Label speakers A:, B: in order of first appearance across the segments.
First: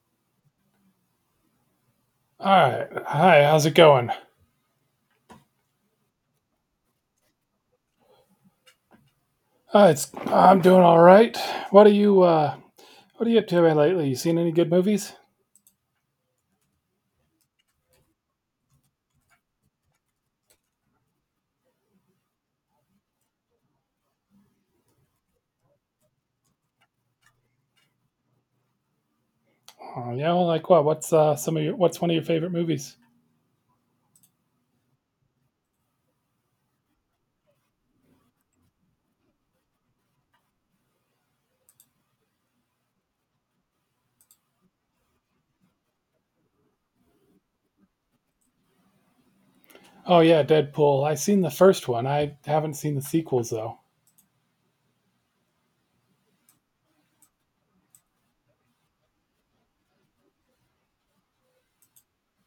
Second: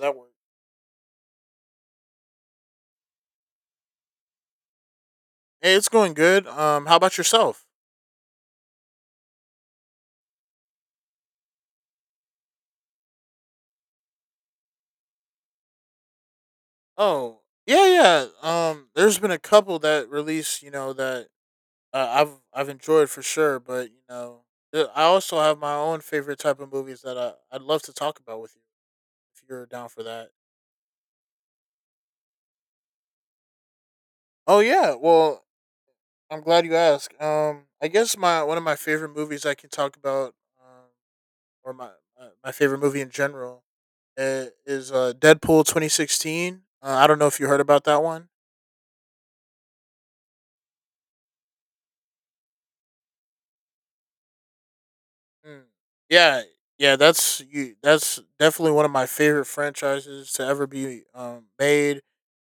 A: That worked.
B: All right. Hi, how's it going?
A: Hey, it's going good. How about yourself?
B: It's I'm doing all right. What are you uh what are you up to lately? You seen any good movies?
A: Oh, yeah, yeah. There's been a couple that release, that I've enjoyed for sure. But I also have my own favorite type of movies that I'd love to talk about with you if you're down for
B: Oh,
A: that.
B: yeah, well, like what? What's one of your favorite movies?
A: Oh yeah. Well, I'm glad you asked. I guess my one of my favorite movies I can talk about, um, or my my favorite movie in general, is Deadpool 2016. I don't know if you heard about that one.
B: Oh yeah, Deadpool. I seen the first one. I haven't seen the sequels though.
A: Mm. Yeah, yeah, that's you. That's definitely one of my favorite franchises to ever be made.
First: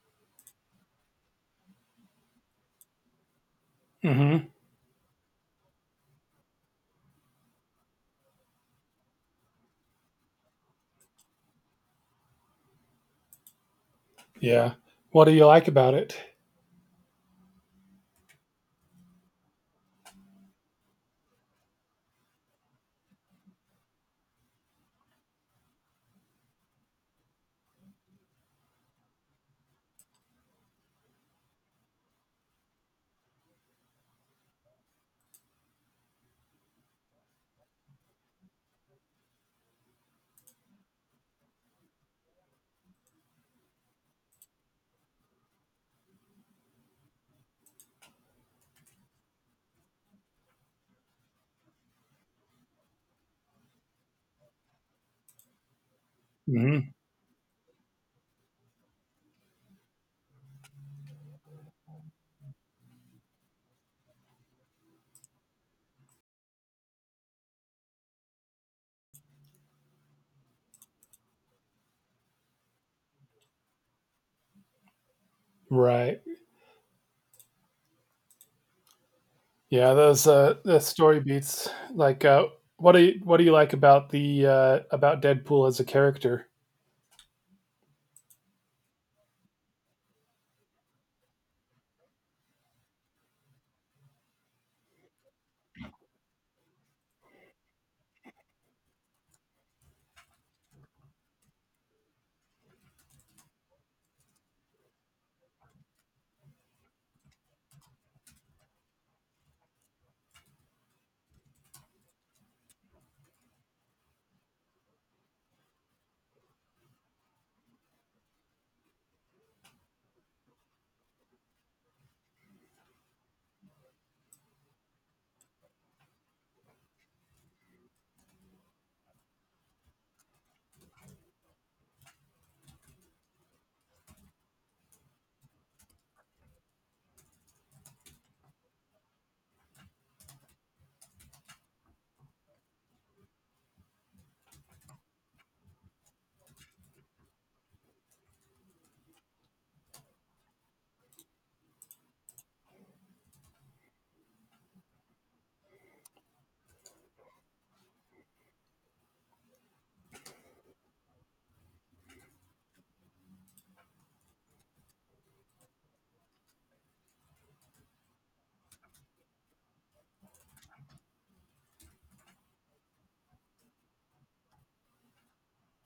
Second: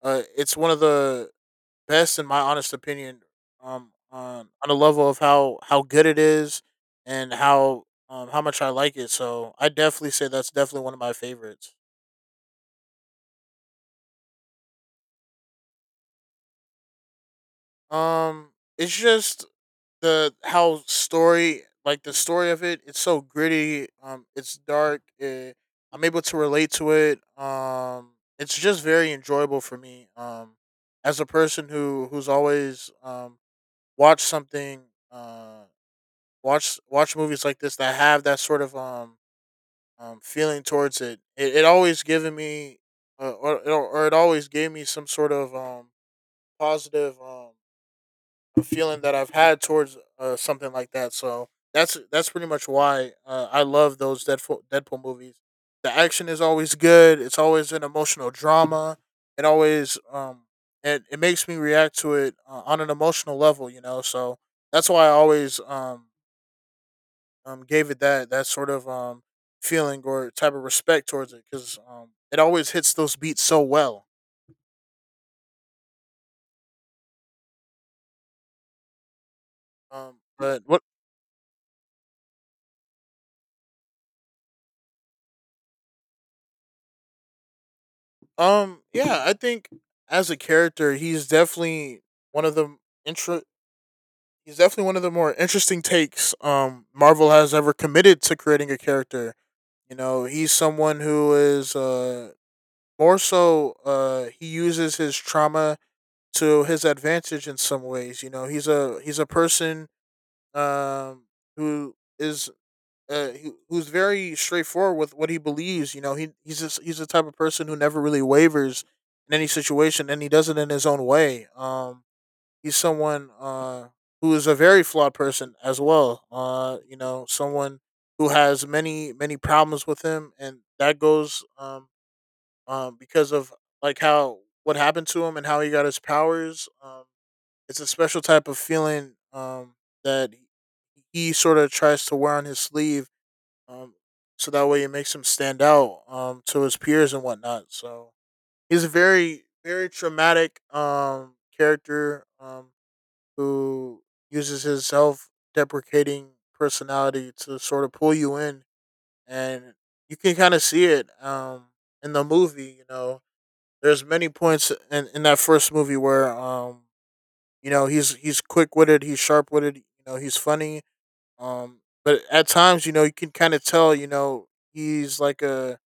A: It's one of the best, in my honest opinion, on
B: Mhm.
A: on a level of how good it is and how much I like it. So I definitely say that's definitely one of my favorites.
B: Yeah. What do you like about it?
A: Um, it's just the story of it's so gritty, it's dark, I'm able to relate to it. It's just very enjoyable for me, as a person who's always watched something uh watch watch movies like this that have that sort of feeling towards it always given me, or it always gave me some sort of positive a feeling that I've had towards something like that. So that's pretty much why I love those Deadpool movies. The action is always
B: Mhm.
A: good. It's always an emotional drama. It always it makes me react to it, on an emotional level, you know. So that's why I always gave it that sort of feeling or type of respect towards it because it always hits those beats so well.
B: Right. Yeah, those
A: But
B: the
A: what
B: story beats like what do you like about the about Deadpool as a character?
A: Yeah, I think as a character, he's definitely one of the intro. He's definitely one of the more interesting takes Marvel has ever committed to creating a character. You know, he's someone who is more so he uses his trauma to his advantage in some ways. You know, he's a person um who is who's very straightforward with what he believes. You know, he's just, he's the type of person who never really wavers in any situation, and he does it in his own way. He's someone, who is a very flawed person as well. You know, someone who has many problems with him, and that goes, because of like how what happened to him and how he got his powers. It's a special type of feeling, that he sort of tries to wear on his sleeve, um, so that way it makes him stand out, to his peers and whatnot. So he's a very traumatic character, who uses his self deprecating personality to sort of pull you in, and you can kind of see it, in the movie. You know, there's many points in that first movie where, you know, he's quick witted, he's sharp witted, you know, he's funny, um, but at times, you know, you can kind of tell, you know, he's like a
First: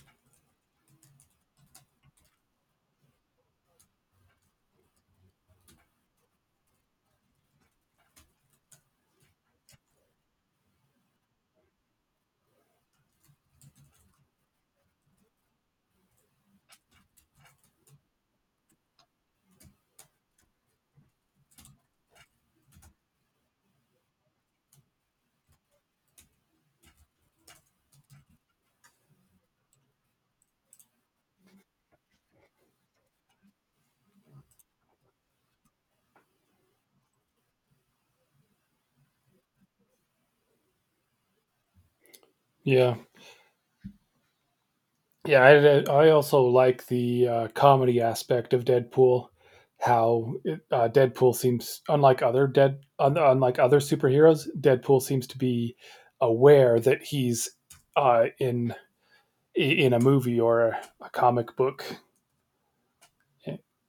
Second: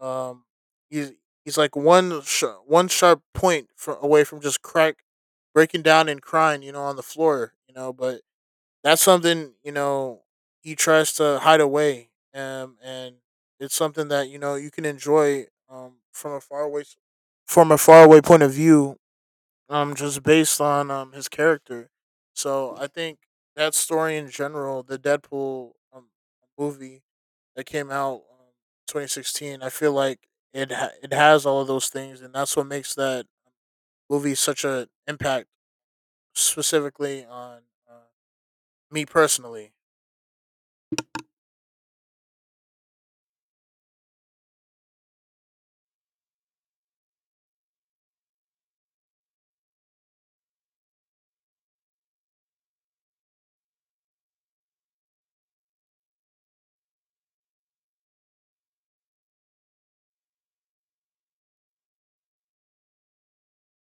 A: um, he's he's like one sharp point from away from just crack breaking down and crying, you know, on the floor, you know. But that's something, you know, he tries to hide away, and it's something that you know you can enjoy from a from a faraway point of view, just based on, his character. So I think that story in general, the Deadpool, movie that came out, 2016, I feel like it has all of those things, and that's what makes that movie such an impact, specifically on, uh, me personally.
B: Yeah. Yeah, I also like the comedy aspect of Deadpool. How it, Deadpool seems, unlike other superheroes, Deadpool seems to be aware that he's uh, in in a movie or a comic book,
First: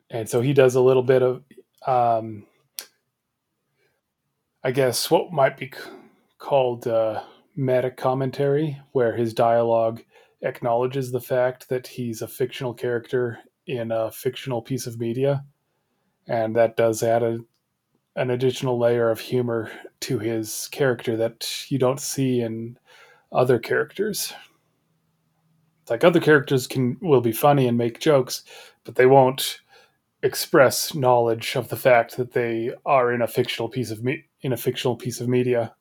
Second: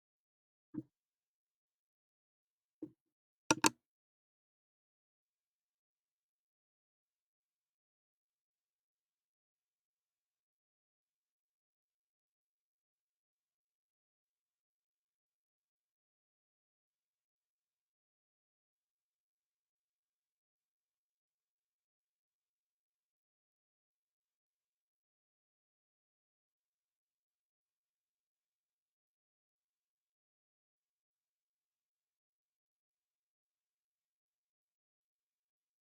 B: and so he does a little bit of, um, I guess, what might be called meta commentary, where his dialogue acknowledges the fact that he's a fictional character in a fictional piece of media, and that does add an additional layer of humor to his character that you don't see in other characters. Like other characters can will be funny and make jokes, but they won't express knowledge of the fact that they are in a fictional piece of media.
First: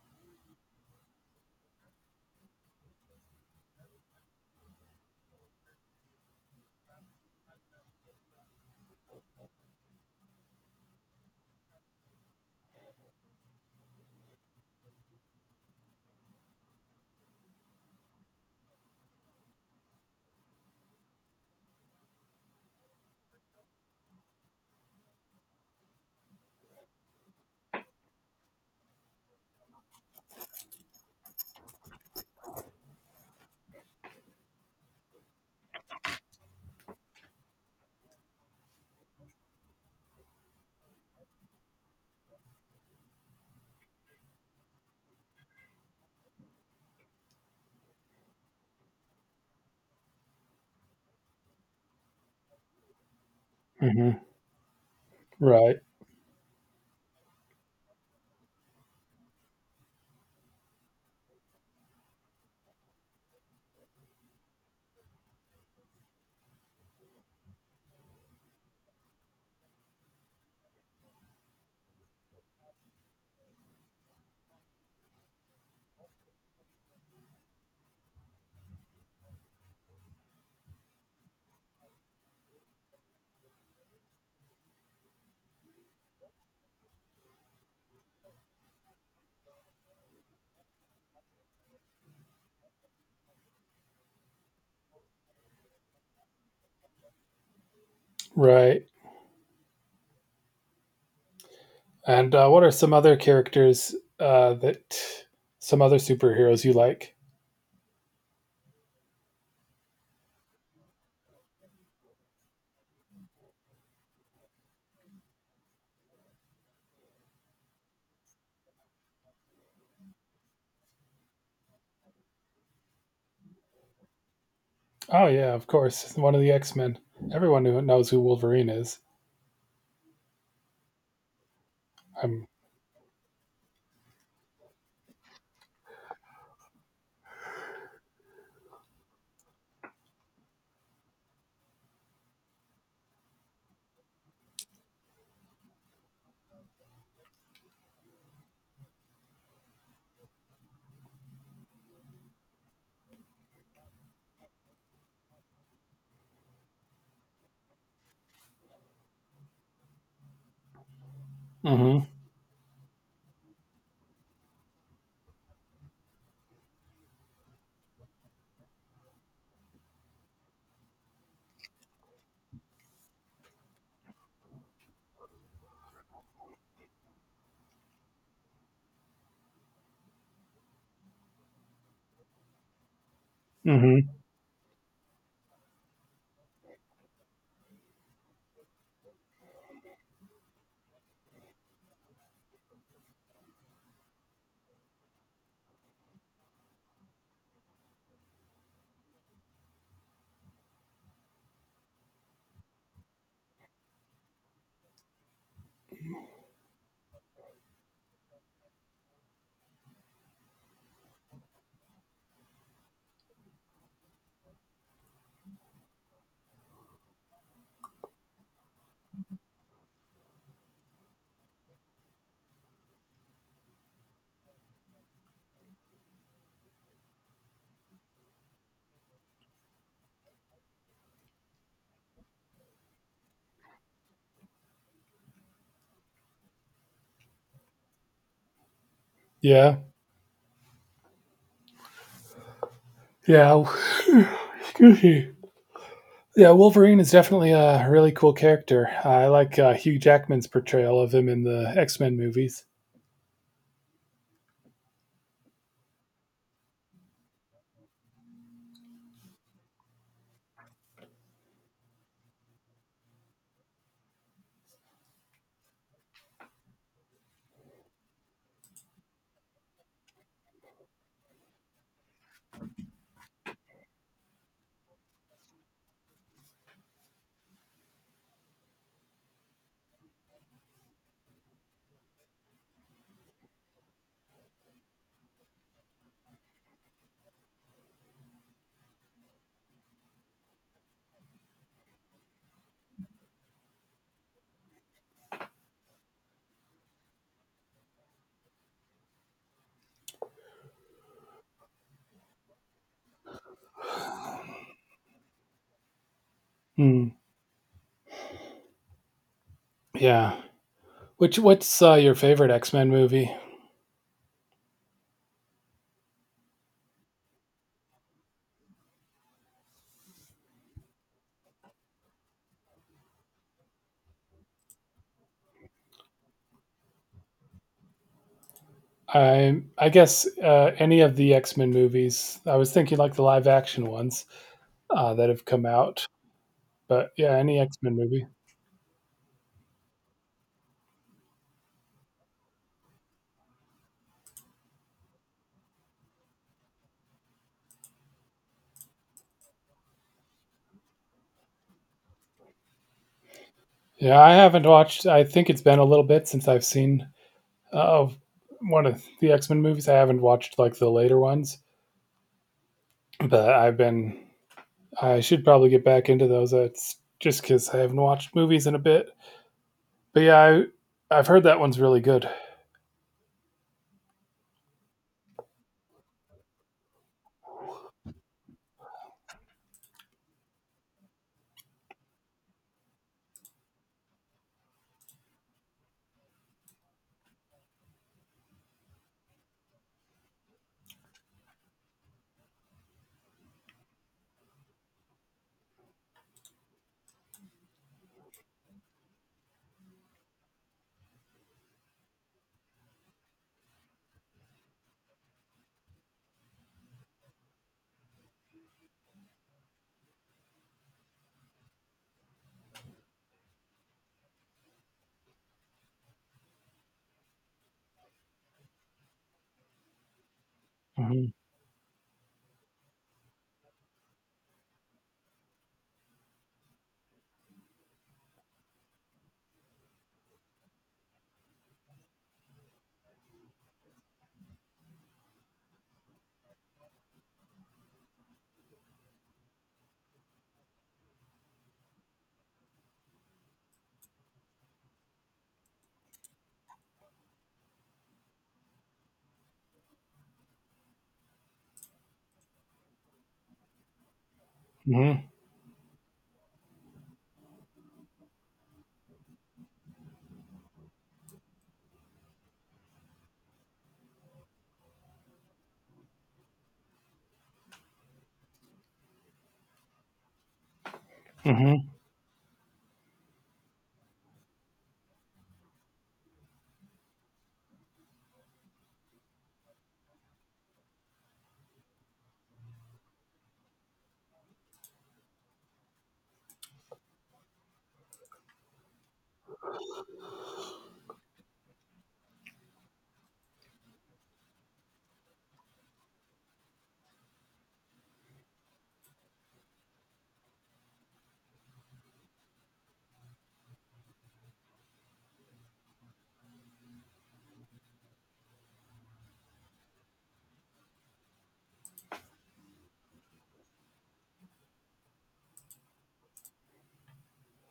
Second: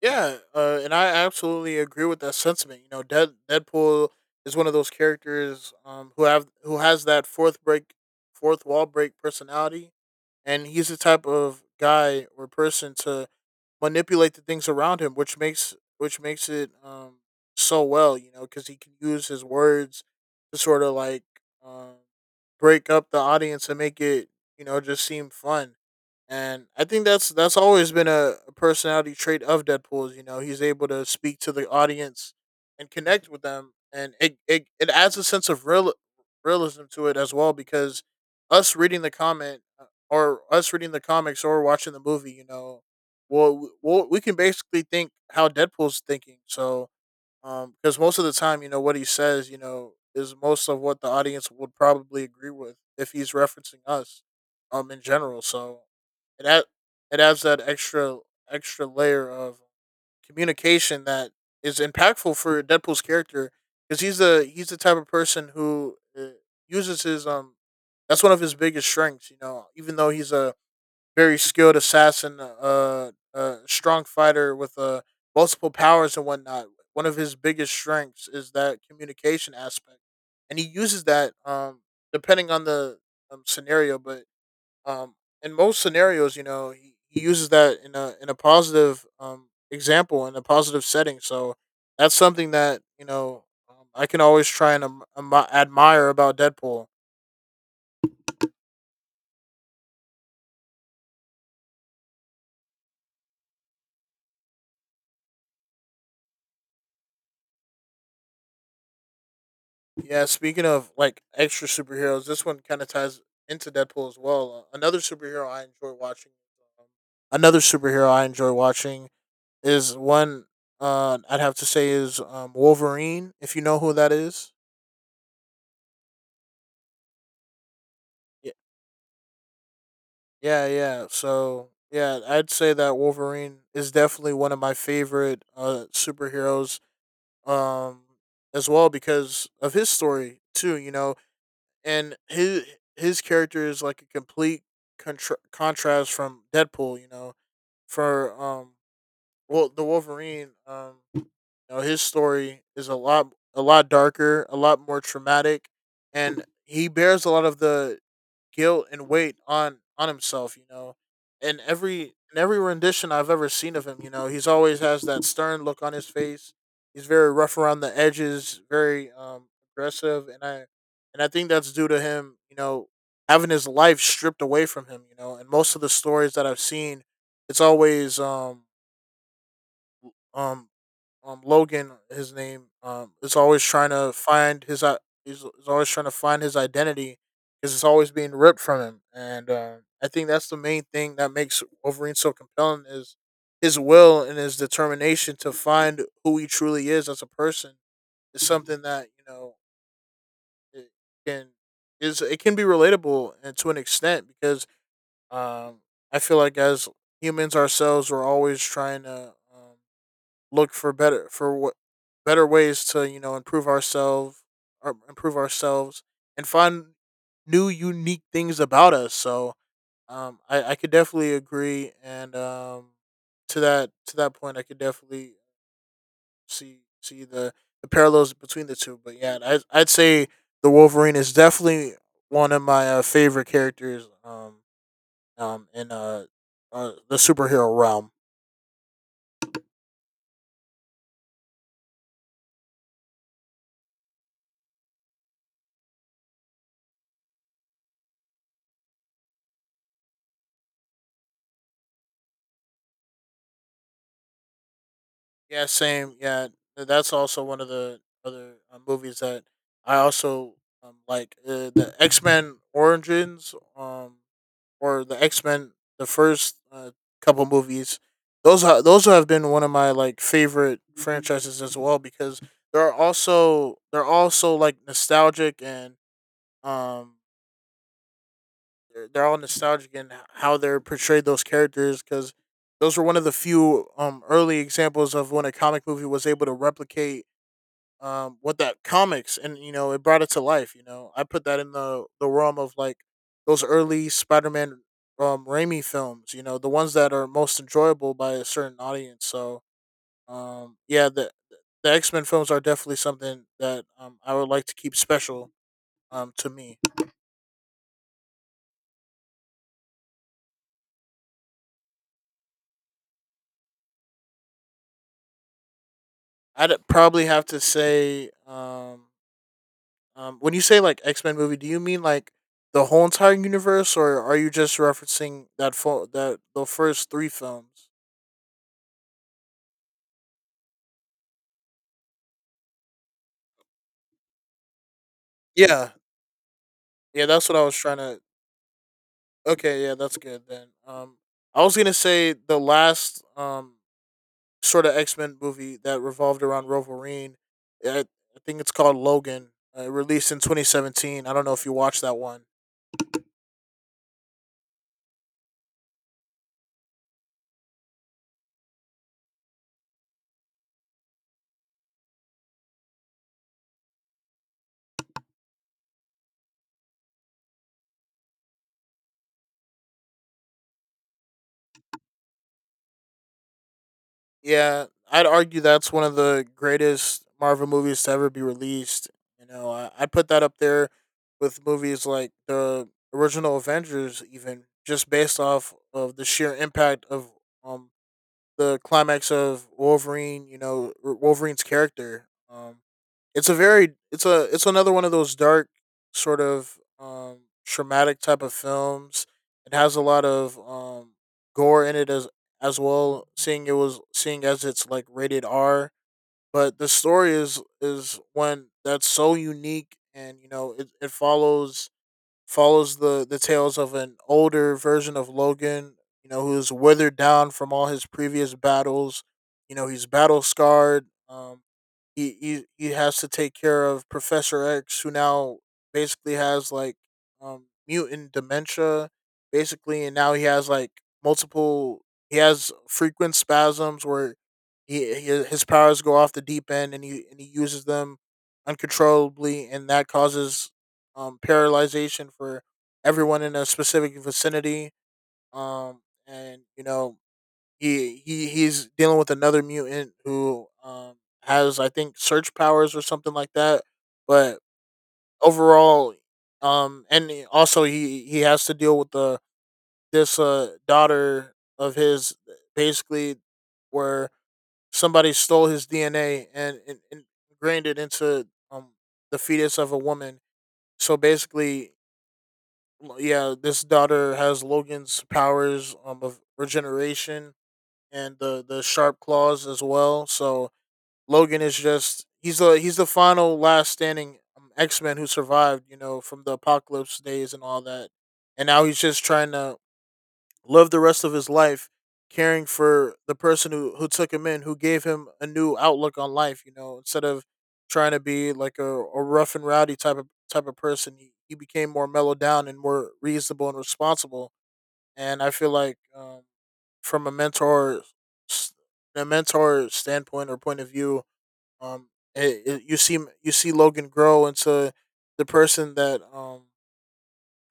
A: Yeah, and I absolutely agree with that sentiment. Deadpool is one of those characters, who has that fourth wall break personality, and he's the type of guy or person to manipulate the things around him, which makes it, so well, you know, because he can use his words to sort of like, um, break up the audience and make it, you know, just seem fun. And I think that's always been a personality trait of You know, he's able to speak to the audience and connect with them, and it adds a sense of realism to it as well, because us reading the comment uh, us reading the comics or watching the movie, you know, well, we can basically think how Deadpool's thinking. So, because most of the time, you know, what he says, you know, is most of what the audience would probably agree with if he's referencing
B: Mm-hmm.
A: us, in general.
B: Right,
A: So, it ad- it adds that extra layer of communication that is impactful for Deadpool's character because he's the type of person who uses his. That's one of his biggest strengths, you know. Even though he's a very skilled assassin, a strong fighter with, multiple powers and whatnot. One of his biggest strengths is that communication aspect, and he uses that, depending on the, scenario. But, um, in most scenarios, you know, he uses that in a positive, example in a positive setting. So that's something that you know, I can always try and, admire about Deadpool.
B: right. And what are some other characters that some other superheroes you like?
A: Yeah, speaking of like extra superheroes, this one kind of ties into Deadpool as well. Um, Another superhero I enjoy watching is one, I'd have to say is, Wolverine. If you know who that is,
B: Oh yeah, of course, one of the X Men. Everyone who knows who
A: yeah,
B: Wolverine is.
A: yeah, yeah. So yeah,
B: I'm.
A: I'd say that Wolverine is definitely one of my favorite, superheroes. Um, as well because of his story too. You know, and his character is like a complete contrast from Deadpool. You know, for, the Wolverine. You know, his story is a lot darker, a lot more traumatic, and he bears a lot of the guilt and weight on himself. You know, and every
B: Mm-hmm.
A: in every rendition I've ever seen of him, you know, he's always has that stern look on his face. He's very rough around the edges, very, aggressive, and I think that's due to him, you know, having his life stripped away from him. You know, and most of the stories that I've seen, it's always um Logan, his name, is always trying
B: Mm-hmm.
A: to find his he's always trying to find his identity because it's always being ripped from him, and, I think that's the main thing that makes Wolverine so compelling is his will and his determination to find who he truly is as a person is something that, you know, it can it can be relatable, and to an extent, because, um I feel like as humans ourselves, we're always trying to, look for better for what better ways to, you know, improve ourselves and find new unique things about us. So, I could definitely agree, and, um, to that point I could definitely see the parallels between the two. But yeah, I'd say the Wolverine is definitely one of my, favorite characters, in, the superhero realm.
B: Yeah. Yeah. Excuse me. Yeah, Wolverine is definitely a really cool character. I like Hugh Jackman's portrayal of him in the X Men movies.
A: Yeah, same. Yeah, that's also one of the other, movies that I also, like. The X Men Origins, or the X Men, the first, couple movies. Those have been one of my like favorite franchises as well, because they're also like nostalgic, and, um they're all nostalgic in how they're portrayed those characters, because those were one of the few, um, early examples of when a comic movie was able to replicate, um, what that comics and, you know, it brought it to life. You know, I put that in the, realm of like those early spider-man, um, Raimi films. You know, the ones that are most enjoyable by a certain audience. So, um, yeah, the x-men films are definitely something that, I would like to keep special, um, to me.
B: Mm. Yeah. Which what's your favorite X Men movie?
A: I'd probably have to say When you say like x-men movie, do you mean like the whole entire universe, or are you just referencing that the first three films?
B: I guess any of the X Men movies. I was thinking like the live action ones that have come
A: Yeah.
B: out. But
A: Yeah,
B: yeah,
A: that's what
B: any
A: I
B: X
A: was
B: Men
A: trying to.
B: movie.
A: Okay, yeah, that's good then. I was gonna say the last, sort of X Men movie that revolved around Wolverine. Yeah, I think it's called Logan. It released in 2017. I don't know if you watched that one.
B: Yeah, I haven't watched. I think it's been a little bit since I've seen uh, one of the X Men movies. I haven't watched like the later ones, but I've been. I should probably get back into those. It's just because I haven't watched movies in a bit. But yeah, I've heard that one's really good.
A: Yeah, I'd argue that's one of the greatest Marvel movies to ever be released. You know, I'd put that up there with movies like the original Avengers, even just based off of the sheer impact of um the climax of Wolverine, you know, Wolverine's character. It's a very, it's a, it's another one of those dark sort of traumatic type of films. It has a lot of gore in it as well. Seeing as it's like rated R, but the story is one that's so unique, and you know, it follows the tales of an older version of Logan, you know, who's withered down from all his previous battles. You know, he's battle scarred.
B: Mm-hmm.
A: He has to take care of Professor X, who now basically has like mutant dementia, basically, and now he has like multiple. He has frequent spasms where he his powers go off the deep end, and he uses them uncontrollably, and that causes paralyzation for everyone in a specific vicinity. Um, and you know he's dealing with another mutant who has I think search powers or something like that. But
B: Mm-hmm.
A: overall, and he- also he has to deal with the this daughter of his basically where somebody stole his DNA and ingrained it into the fetus of a woman. So
B: Mm-hmm.
A: basically, well, yeah, this daughter has Logan's powers of regeneration and the sharp claws as well. So Logan is just he's the final last standing X Men who survived, you know, from the apocalypse days and all that. And now he's just trying to live the rest of his life caring for the person who took him in, who gave him a new outlook on life, you know, instead of trying to be like a rough and rowdy type of person, he became more mellowed down and more reasonable and responsible. And I feel like from a mentor s- a mentor standpoint or point of view, um, you see Logan grow into the person that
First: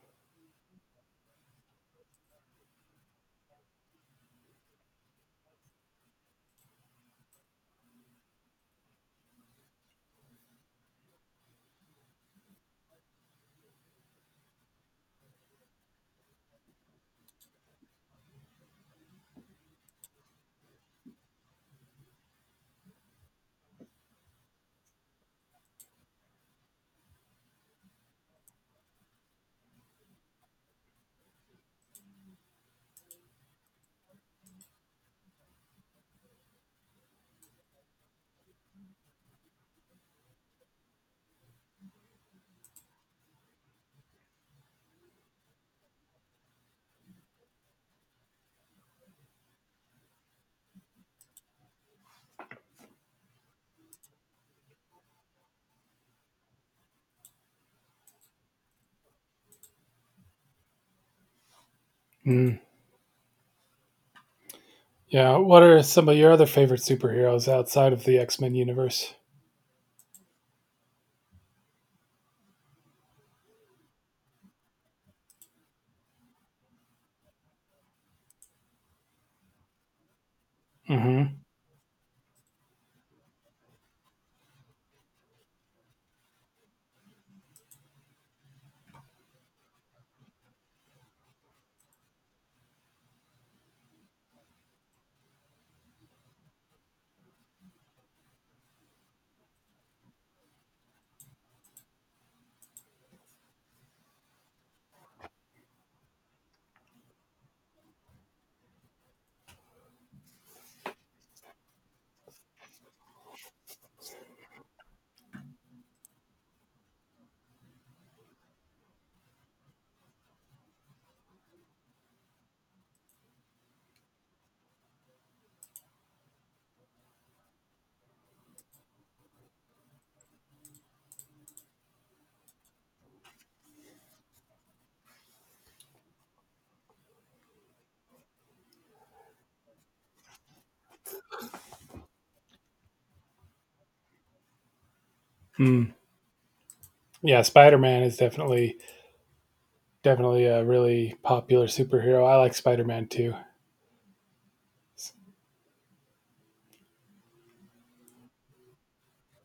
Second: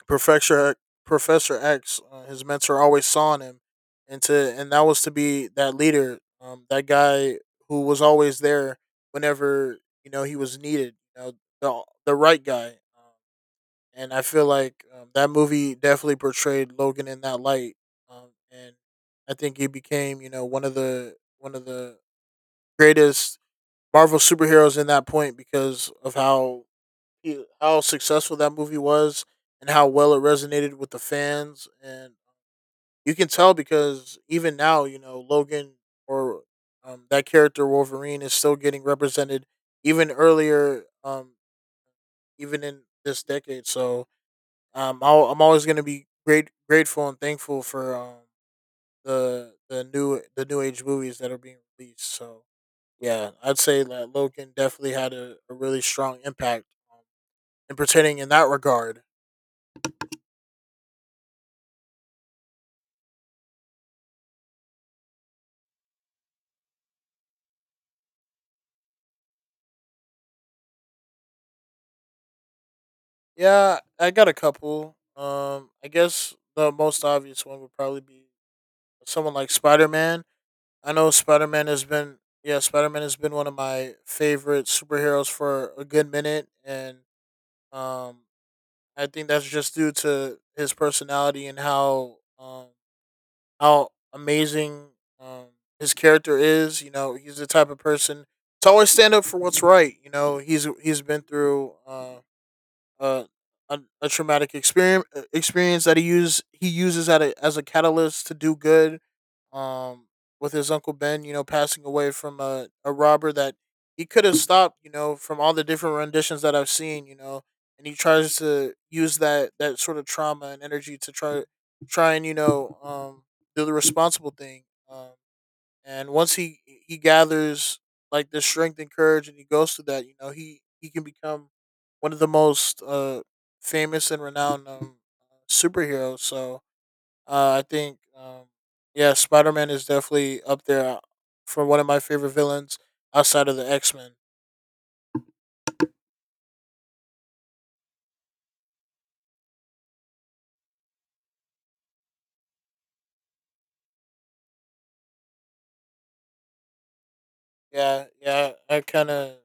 A: Professor Professor X, his mentor, always saw in him, and that was to be that leader, that guy who was always there whenever you know he was needed. You know, the right guy, um, and I feel like that movie definitely portrayed Logan in that light, and I think he became you know one of the greatest Marvel superheroes in that point because of how how successful that movie was and how well it resonated with the fans. And you can tell because even now you know Logan or that character Wolverine is still getting represented even earlier even in this decade. So I'm always going to be great grateful and thankful for the new age movies that are being released. So yeah, I'd say that Logan definitely had a really strong impact um, in pertaining in that regard.
B: Mm. Yeah. What are some of your other favorite superheroes outside of the X Men universe?
A: Yeah, I got a couple. I guess the most obvious one would probably be someone like Spider Man. I know
B: Mm-hmm.
A: Spider Man has been, yeah, Spider Man has been one of my favorite superheroes for a good minute, and um, I think that's just due to his personality and how amazing um his character is. You know, he's the type of person to always stand up for what's right. You know, he's been through uh, a traumatic experience that he uses as a catalyst to do good. Um, with his uncle Ben, you know, passing away from a robber that he could have stopped, you know, from all the different renditions that I've seen, you know, and he tries to use that sort of trauma and energy to try and you know do the responsible thing. Um, and once he gathers like the strength and courage and he goes through that, you know he can become one of the most famous and renowned superheroes. So I think um, yeah, Spider-Man is definitely up there for one of my favorite villains outside of the X-Men.
B: Mm. Yeah, Spider Man is definitely a really popular superhero. I like Spider Man too.
A: Yeah yeah I kind of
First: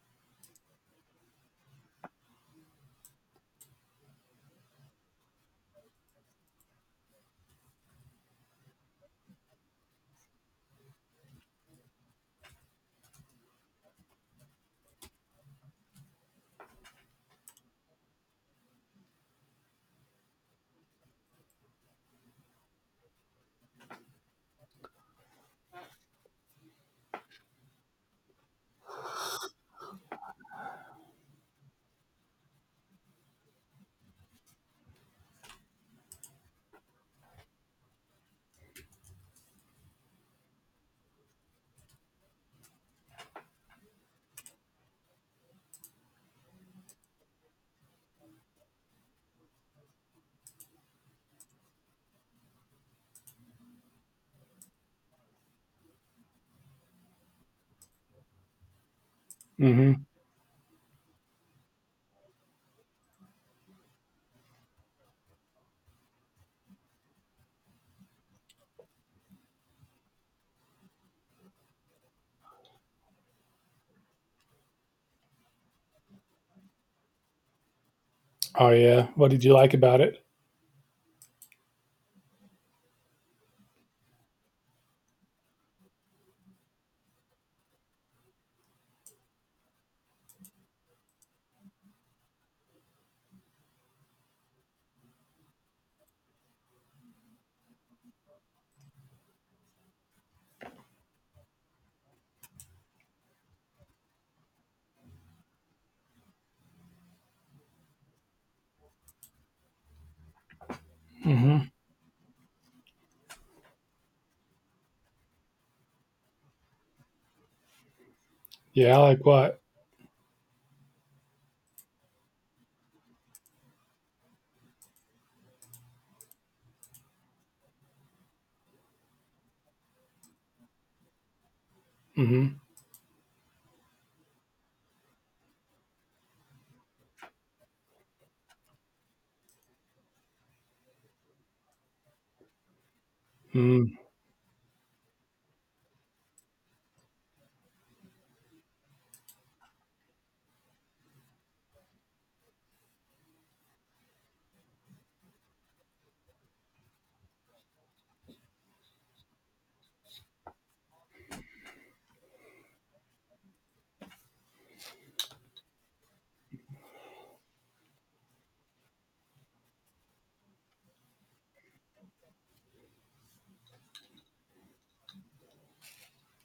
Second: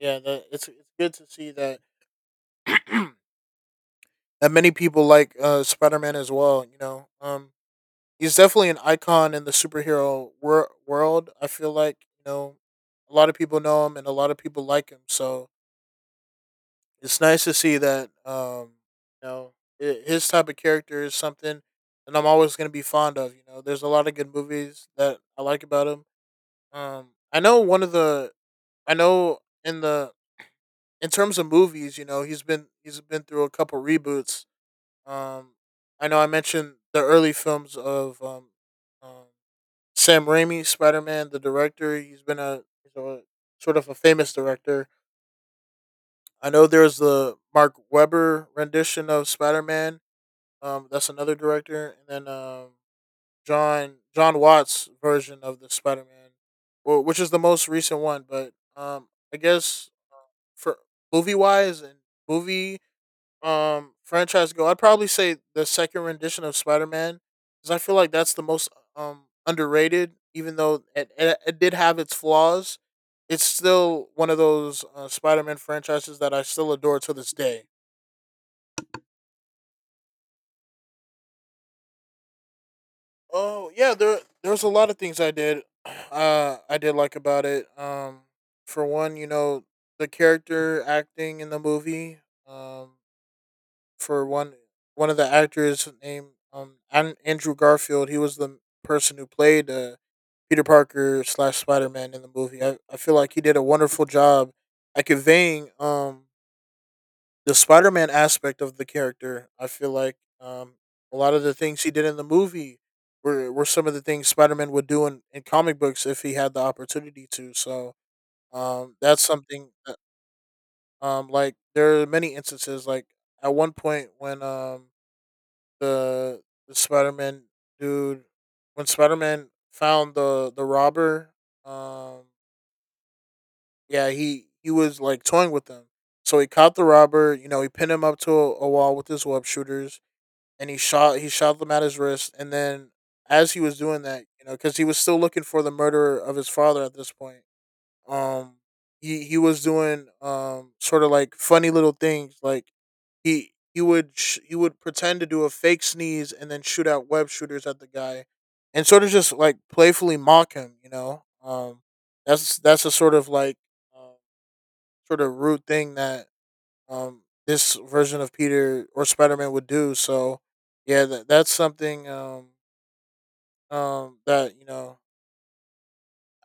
A: yeah that It's good to see that that many people like Spider-Man as well, you know. Um, he's definitely an icon in the superhero world. I feel like you know a lot of people know him and a lot of people like him. So it's nice to see that you know I his type of character is something that I'm always going to be fond of. You know, there's a lot of good movies that I like about him. Um, I know one of the I know in the in terms of movies, you know, he's been through a couple reboots. Um, I know I mentioned the early films of um Sam Raimi, Spider Man, the director. He's a sort of a famous director. I know there's the Mark Webber rendition of Spider Man. That's another director, and then John Watts' version of the Spider Man, which is the most recent one. But I guess
B: Mm-hmm.
A: for movie wise and movie franchise go, I'd probably say the second rendition of Spider Man, because I feel like that's the most underrated. Even though it did have its flaws, it's still one of those uh Spider Man franchises that I still adore to this day.
B: Oh yeah, what did you like about it?
A: Oh yeah, there there's a lot of things I did, I did like about it. For one, you know, the character acting in the movie. Um, for one, one of the actors named Andrew Garfield. He was the person who played Peter Parker slash Spider Man in the movie. I feel like he did a wonderful job at conveying the Spider Man aspect of the character. I feel like a lot of the
B: Mm-hmm.
A: things he did in the movie were some of the things Spider Man would do in comic books if he had the opportunity to. So
B: Yeah, I
A: that's
B: like what?
A: something that, um, like there are many instances like at one point when the, the Spider Man dude when Spider Man found the robber. Um,
B: Mm-hmm.
A: yeah, he was like toying with them. So he caught the robber. You know, he pinned him up to a wall with his web shooters, and he shot them at his wrist. And then as he was
B: Mm.
A: doing that, you know, because he was still looking for the murderer of his father at this point, um, he was doing sort of like funny little things like he would pretend to do a fake sneeze and then shoot out web shooters at the guy and sort of just like playfully mock him, you know. Um, that's a sort of like uh, sort of rude thing that this version of Peter or Spider-Man would do. So yeah, that's something that you know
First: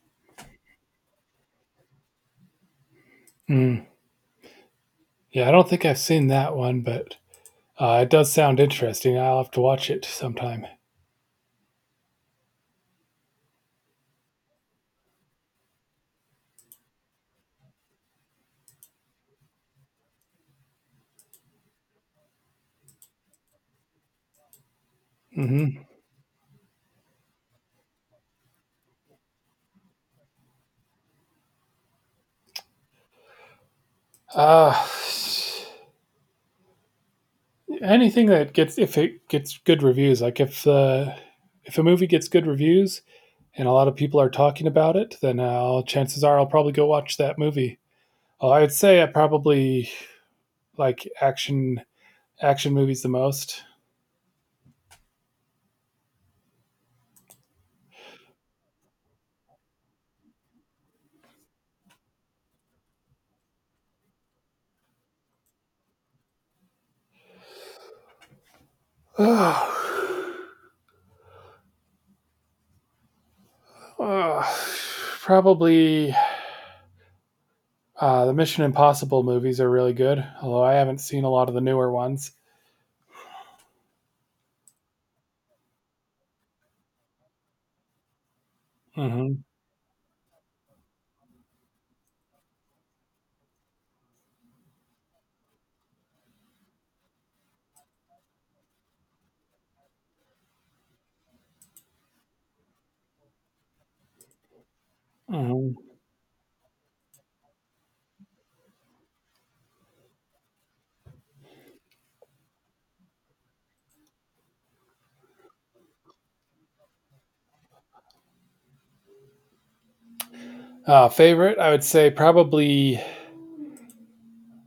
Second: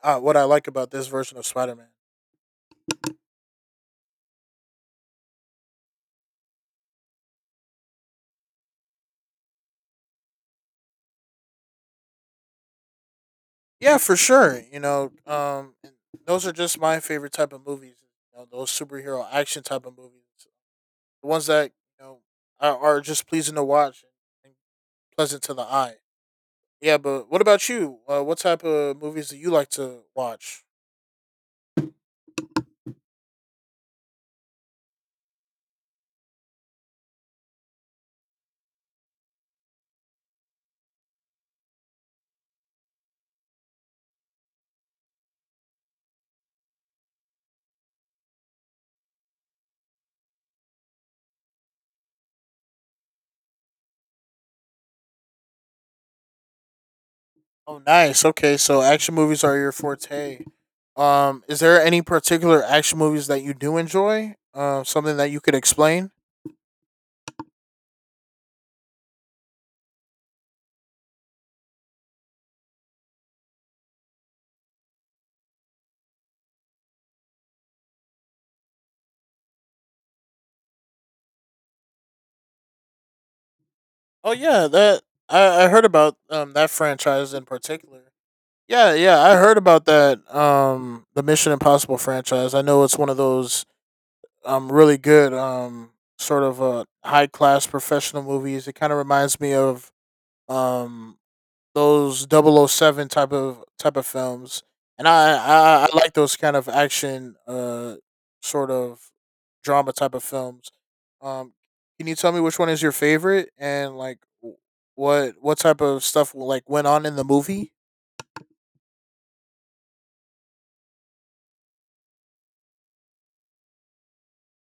A: what I like about this version of Spider-Man.
B: Mm. Yeah, I don't think I've seen that one, but it does sound interesting. I'll have to watch it sometime.
A: Yeah, for sure. You know, and those are just my favorite type of movies. You know, those superhero action type of movies, the ones that you know are just pleasing to watch and pleasant to the
B: Mm-hmm.
A: eye. Yeah, but what about you? What type of movies do you like to watch?
B: Uh Anything that gets if it gets good reviews, like if a movie gets good reviews and a lot of people are talking about it, then chances are I'll probably go watch that movie. I'd say I probably like action movies the most?
A: Oh, nice. Okay, so action movies are your forte. Is there any particular action movies that you do enjoy? Something that you could explain?
B: Ugh. Probably the Mission Impossible movies are really good, although I haven't seen a lot of the newer ones.
A: Oh yeah, that, I heard about that franchise in particular. Yeah, yeah, I
B: Mm-hmm.
A: heard about that. The Mission Impossible franchise. I know it's one of those really good sort of high class professional movies. It kind of reminds me of um those double oh seven type of films, and
B: Mm-hmm.
A: I like those kind of action sort of drama type of films. Um, can you tell me which one is your favorite and like what type of stuff like went on in the movie?
B: Favorite, I would say probably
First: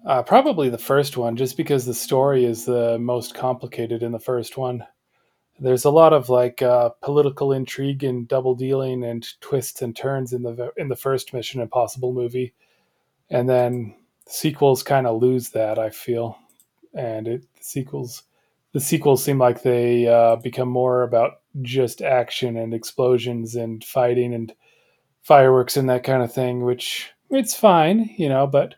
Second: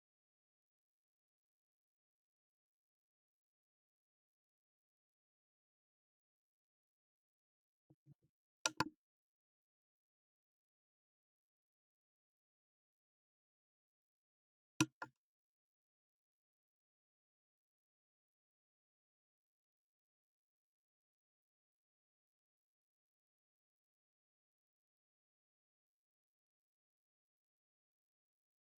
B: uh, probably the first one, just because the story is the most complicated in the first one. There's a lot of like political intrigue and double dealing and twists and turns in the first Mission Impossible movie, and then sequels kind of lose that, I feel. And it sequels The sequels seem like they become more about just action and explosions and fighting and fireworks and that kind of thing, which it's fine, you know, but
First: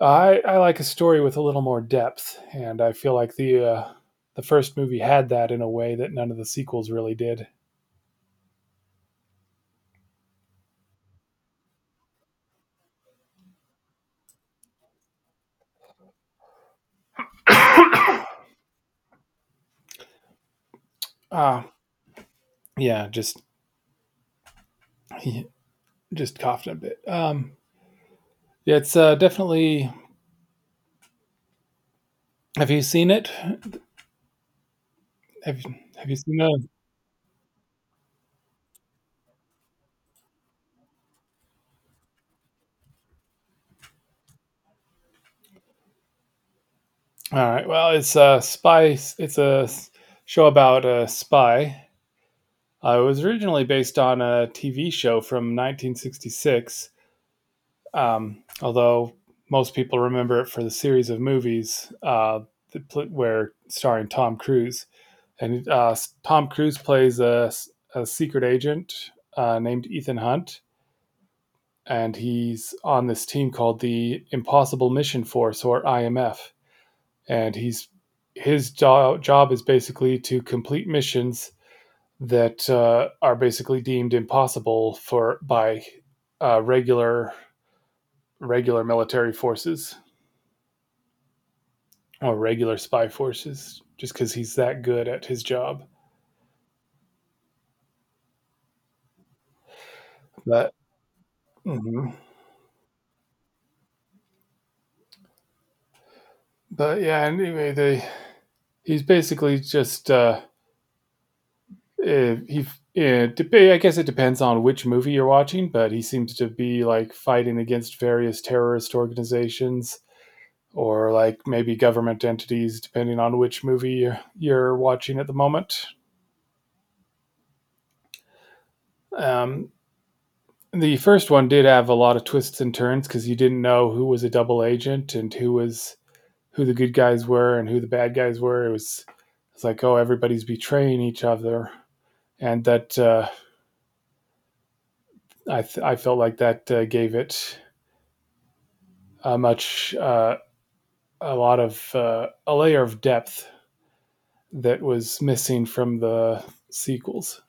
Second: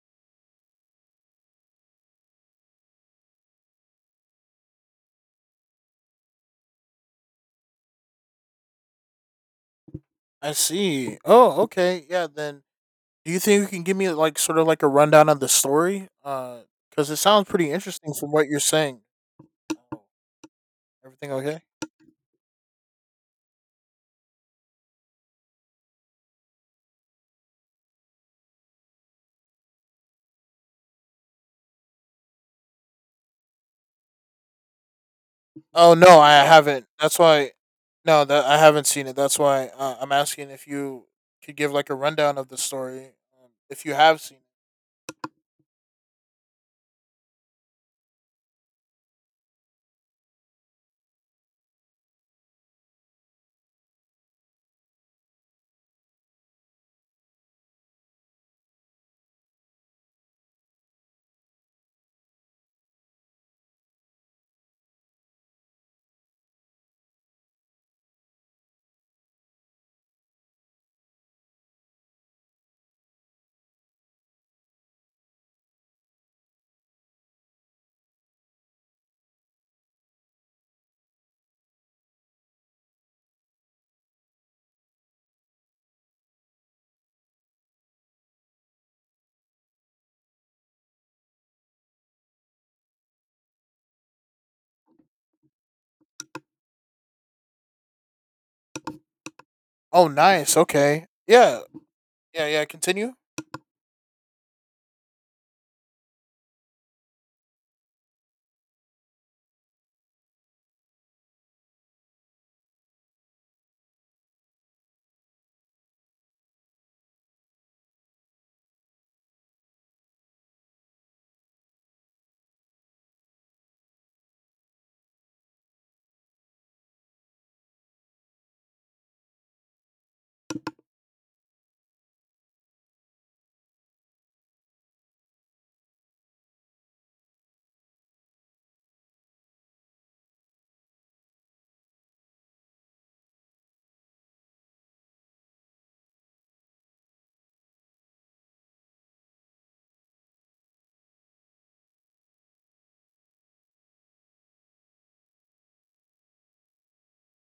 B: I like a story with a little more depth, and I feel like the first movie had that in a way that none of the sequels really did.
A: I see. Oh, okay. Yeah, then do you think you can give me like sort of like a rundown of the story? Because it sounds pretty interesting from what you're saying. Oh, everything okay?
B: Ah, uh yeah, just just coughed a bit. Yeah, it's definitely. Have you seen it?
A: Oh
B: Have you
A: no,
B: seen
A: I
B: that?
A: haven't. That's why. No, that I haven't seen it. That's why I'm asking if you could give like a rundown of the story. If you have seen. It.
B: All right. Well, it's a spy. Show about a spy. It was originally based on a TV show from 1966. Although most people remember it for the series of movies that pl- where starring Tom Cruise. And Tom Cruise plays a secret agent named Ethan Hunt, and he's on this team called the Impossible Mission Force, or IMF, and he's his job is basically to complete missions that are basically deemed impossible for by uh, regular regular military forces or regular spy forces just because he's that good at his job.
A: Oh, nice.
B: But
A: Okay. Yeah.
B: mhm.
A: Yeah. Yeah. Continue.
B: But yeah, anyway, they he's basically just eh, he it, I guess it depends on which movie you're watching, but he seems to be like fighting against various terrorist organizations or like maybe government entities, depending on which movie you're watching at the moment. Um, the first one did have a lot of twists and turns because you didn't know who was a double agent and who the good guys were and who the bad guys were. It's like, oh, everybody's betraying each other, and that I felt like that gave it a much uh, a lot of a layer of depth that was missing from the sequels.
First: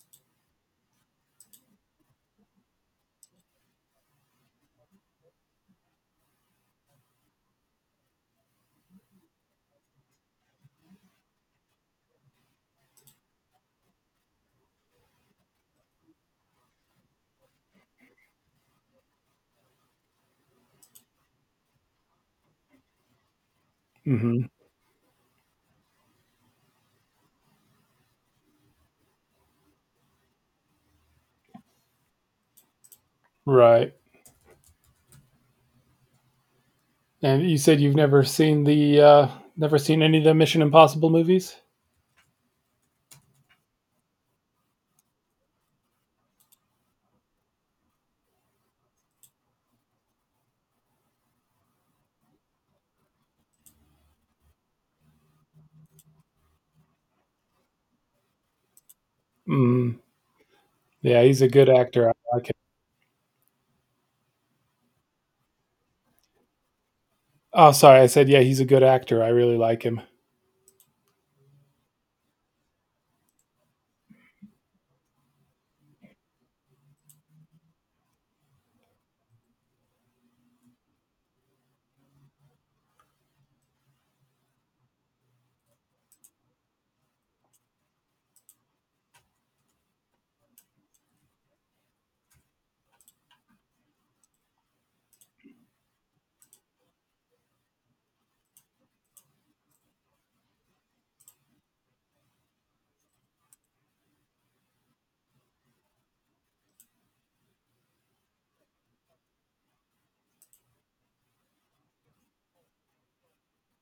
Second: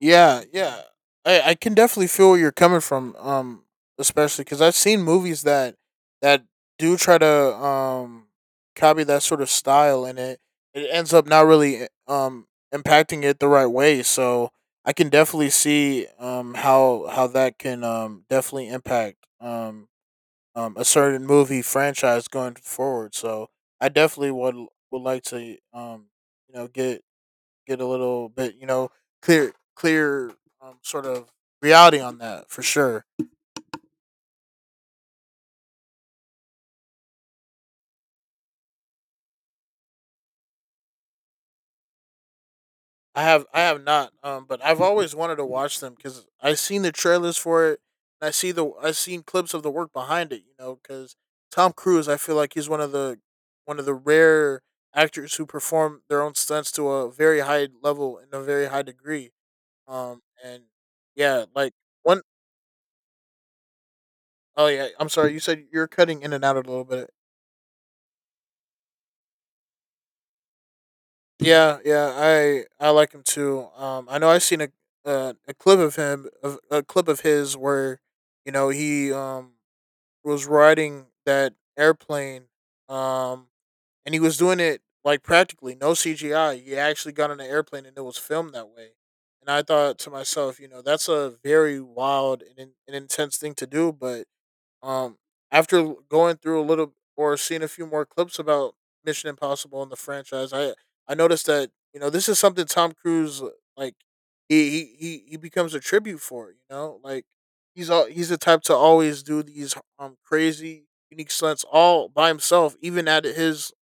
A: Yeah, yeah. I can definitely feel where you're coming from. Especially because I've seen movies that that do try to um copy that sort of style, and it ends up not really impacting it the right way. So I can definitely see how that can definitely impact a certain movie franchise going forward. So I definitely
B: Mm-hmm.
A: would like to you know get get a little bit, clear, sort of reality on that for sure.
B: Right. And you said you've never seen the never seen any of the Mission Impossible movies?
A: I have not, but I've always wanted to watch them because I have seen the trailers for it. And I see the I have seen clips of the work behind it, you know, because Tom Cruise, I feel like he's one of the rare actors who perform their own stunts to a very high level and a very high degree.
B: Mm,
A: And
B: yeah, he's
A: yeah,
B: a good
A: like
B: actor. I
A: one
B: like him.
A: oh yeah, I'm sorry, you said you're cutting in and out a little bit.
B: Oh, sorry, I said yeah, he's a good actor. I really like him.
A: Yeah, yeah, I like him too. I know I've seen a clip of him, of a clip of his where, you know, he was riding that airplane, um, and he was doing it like practically no CGI. He actually got on an airplane and it was filmed that way. And I thought to myself, you know, that's a very wild and intense thing to do, but um, after going through a little or seeing a few more clips about Mission Impossible and the franchise, I noticed that you know this is something Tom Cruise like he becomes a tribute for. You know, like he's the type to always do these crazy unique stunts all by himself, even at his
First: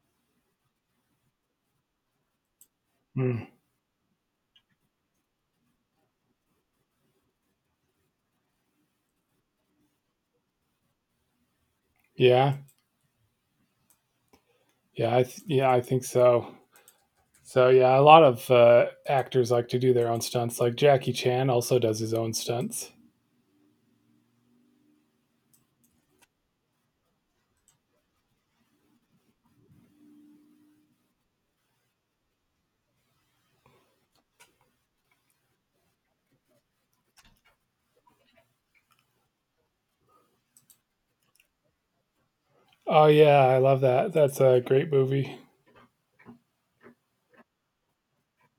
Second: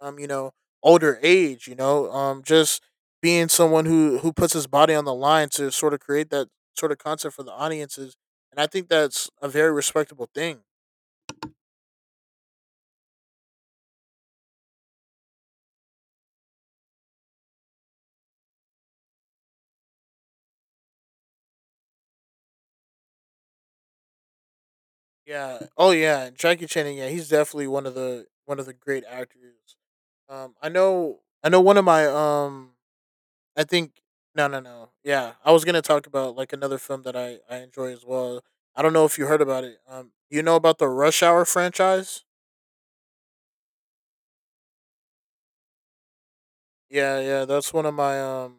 A: um you know older age. You know, just
B: Mm,
A: being someone who puts his body on the line to sort of create that sort of concept for the audiences, and I think that's a very respectable thing.
B: yeah, yeah, I think so. So yeah, a lot of actors like to do their own stunts. Like Jackie Chan also does his own stunts.
A: Yeah. Oh yeah, and Jackie Chan. Yeah, he's definitely one of the great actors. I know. I know one of my I think no, no, no. Yeah, I was gonna talk about like another film that I enjoy as well. I don't know if you heard about it. You know about the Rush Hour franchise?
B: Oh yeah, I love that. That's a great movie.
A: Yeah, yeah, that's one of my um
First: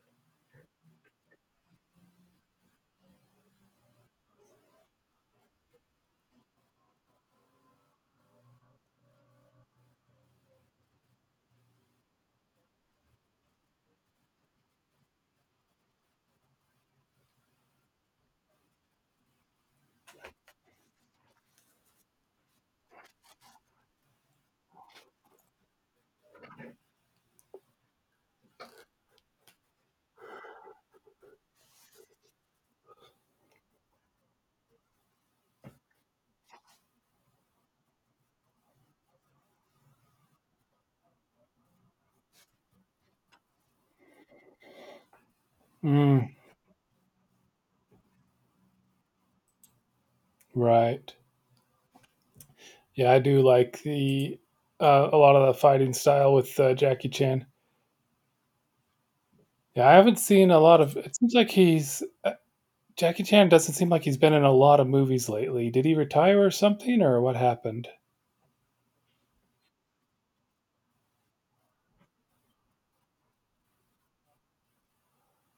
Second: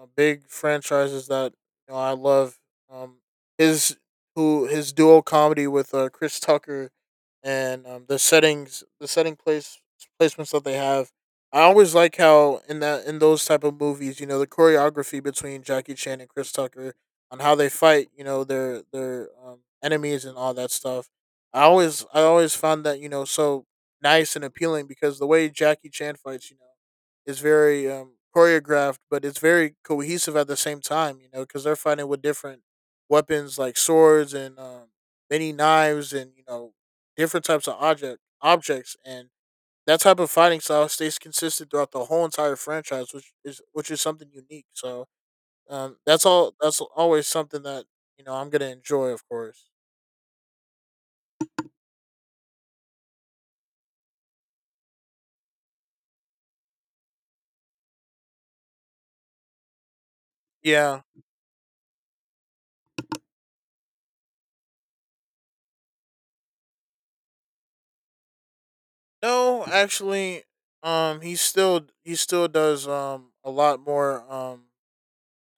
A: uh, big franchises that you know I love. Um, his who his duo comedy with Chris Tucker and the settings, the setting place placements that they have. I always like how in those type of movies, you know, the choreography between Jackie Chan and Chris Tucker on how they fight, you know, their enemies and all that stuff. I always found that you know so nice and appealing because the way Jackie Chan fights, you know is very choreographed, but it's very cohesive at the same time. You know, because they're fighting with different weapons like swords and many knives and you know different types of objects, and that type of fighting style stays consistent throughout the whole entire franchise, which is something unique. So that's
B: Mm,
A: all. That's always something that you know I'm gonna enjoy, of course.
B: right. Yeah, I do like the a lot of the fighting style with Jackie Chan. Yeah, I haven't seen a lot of
A: Yeah.
B: it. Seems like he's Jackie Chan doesn't seem like he's been in a lot of movies lately. Did he retire or something, or what happened?
A: No, actually, he still does a lot more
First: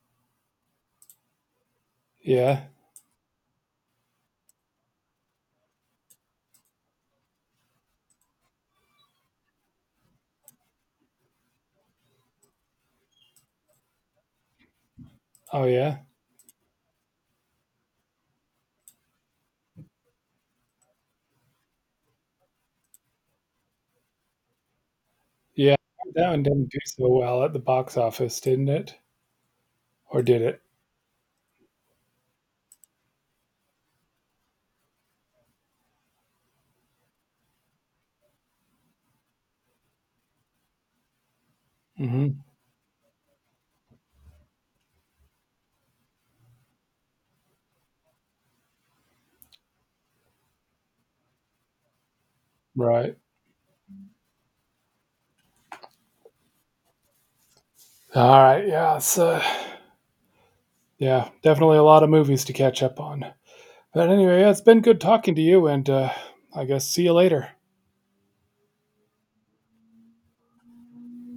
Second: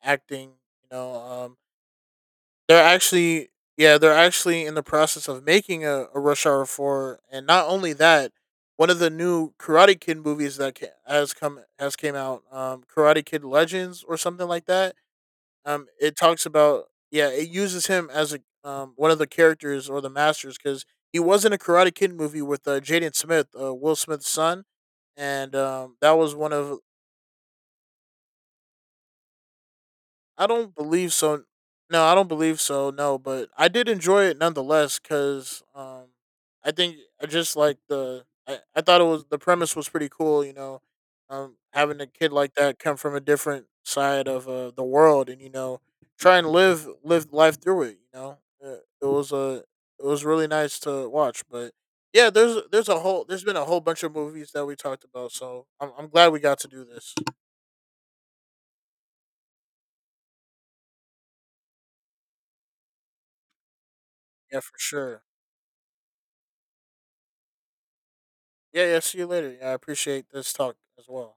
A: acting. You know,
B: Yeah.
A: they're actually yeah, they're actually in the process of making a Rush Hour four, and not only that, one of the new Karate Kid movies that has came out, Karate Kid Legends or something like that.
B: Oh, yeah.
A: It talks about yeah, it uses him as a one of the characters or the masters because he was in a Karate Kid movie with Jaden Smith, Will Smith's son, and
B: Yeah.
A: that
B: That
A: was
B: one
A: one
B: didn't do
A: of
B: so well at the box office, didn't it? Or did
A: I
B: it?
A: don't believe so. No, I don't believe so. No, but I did enjoy it nonetheless because I think I just like the. I thought it was the premise was pretty cool. You know, having a kid
B: Hmm.
A: like that come from a different side of the world and you know try and live life through it. You know, Uh, it was a it was really nice to watch. But yeah,
B: Right.
A: there's been a whole bunch of movies that we talked about. So I'm glad we got to do this.
B: All right. Yeah. So, yeah, definitely a lot of movies to catch up on. But anyway, yeah,
A: Yeah,
B: it's
A: for
B: been good
A: sure.
B: talking to you, and I guess see you later.
A: Yeah, yeah. See you later. Yeah, I appreciate this talk as well.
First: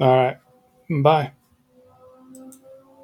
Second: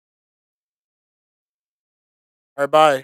B: All right. Bye.
A: All right, bye.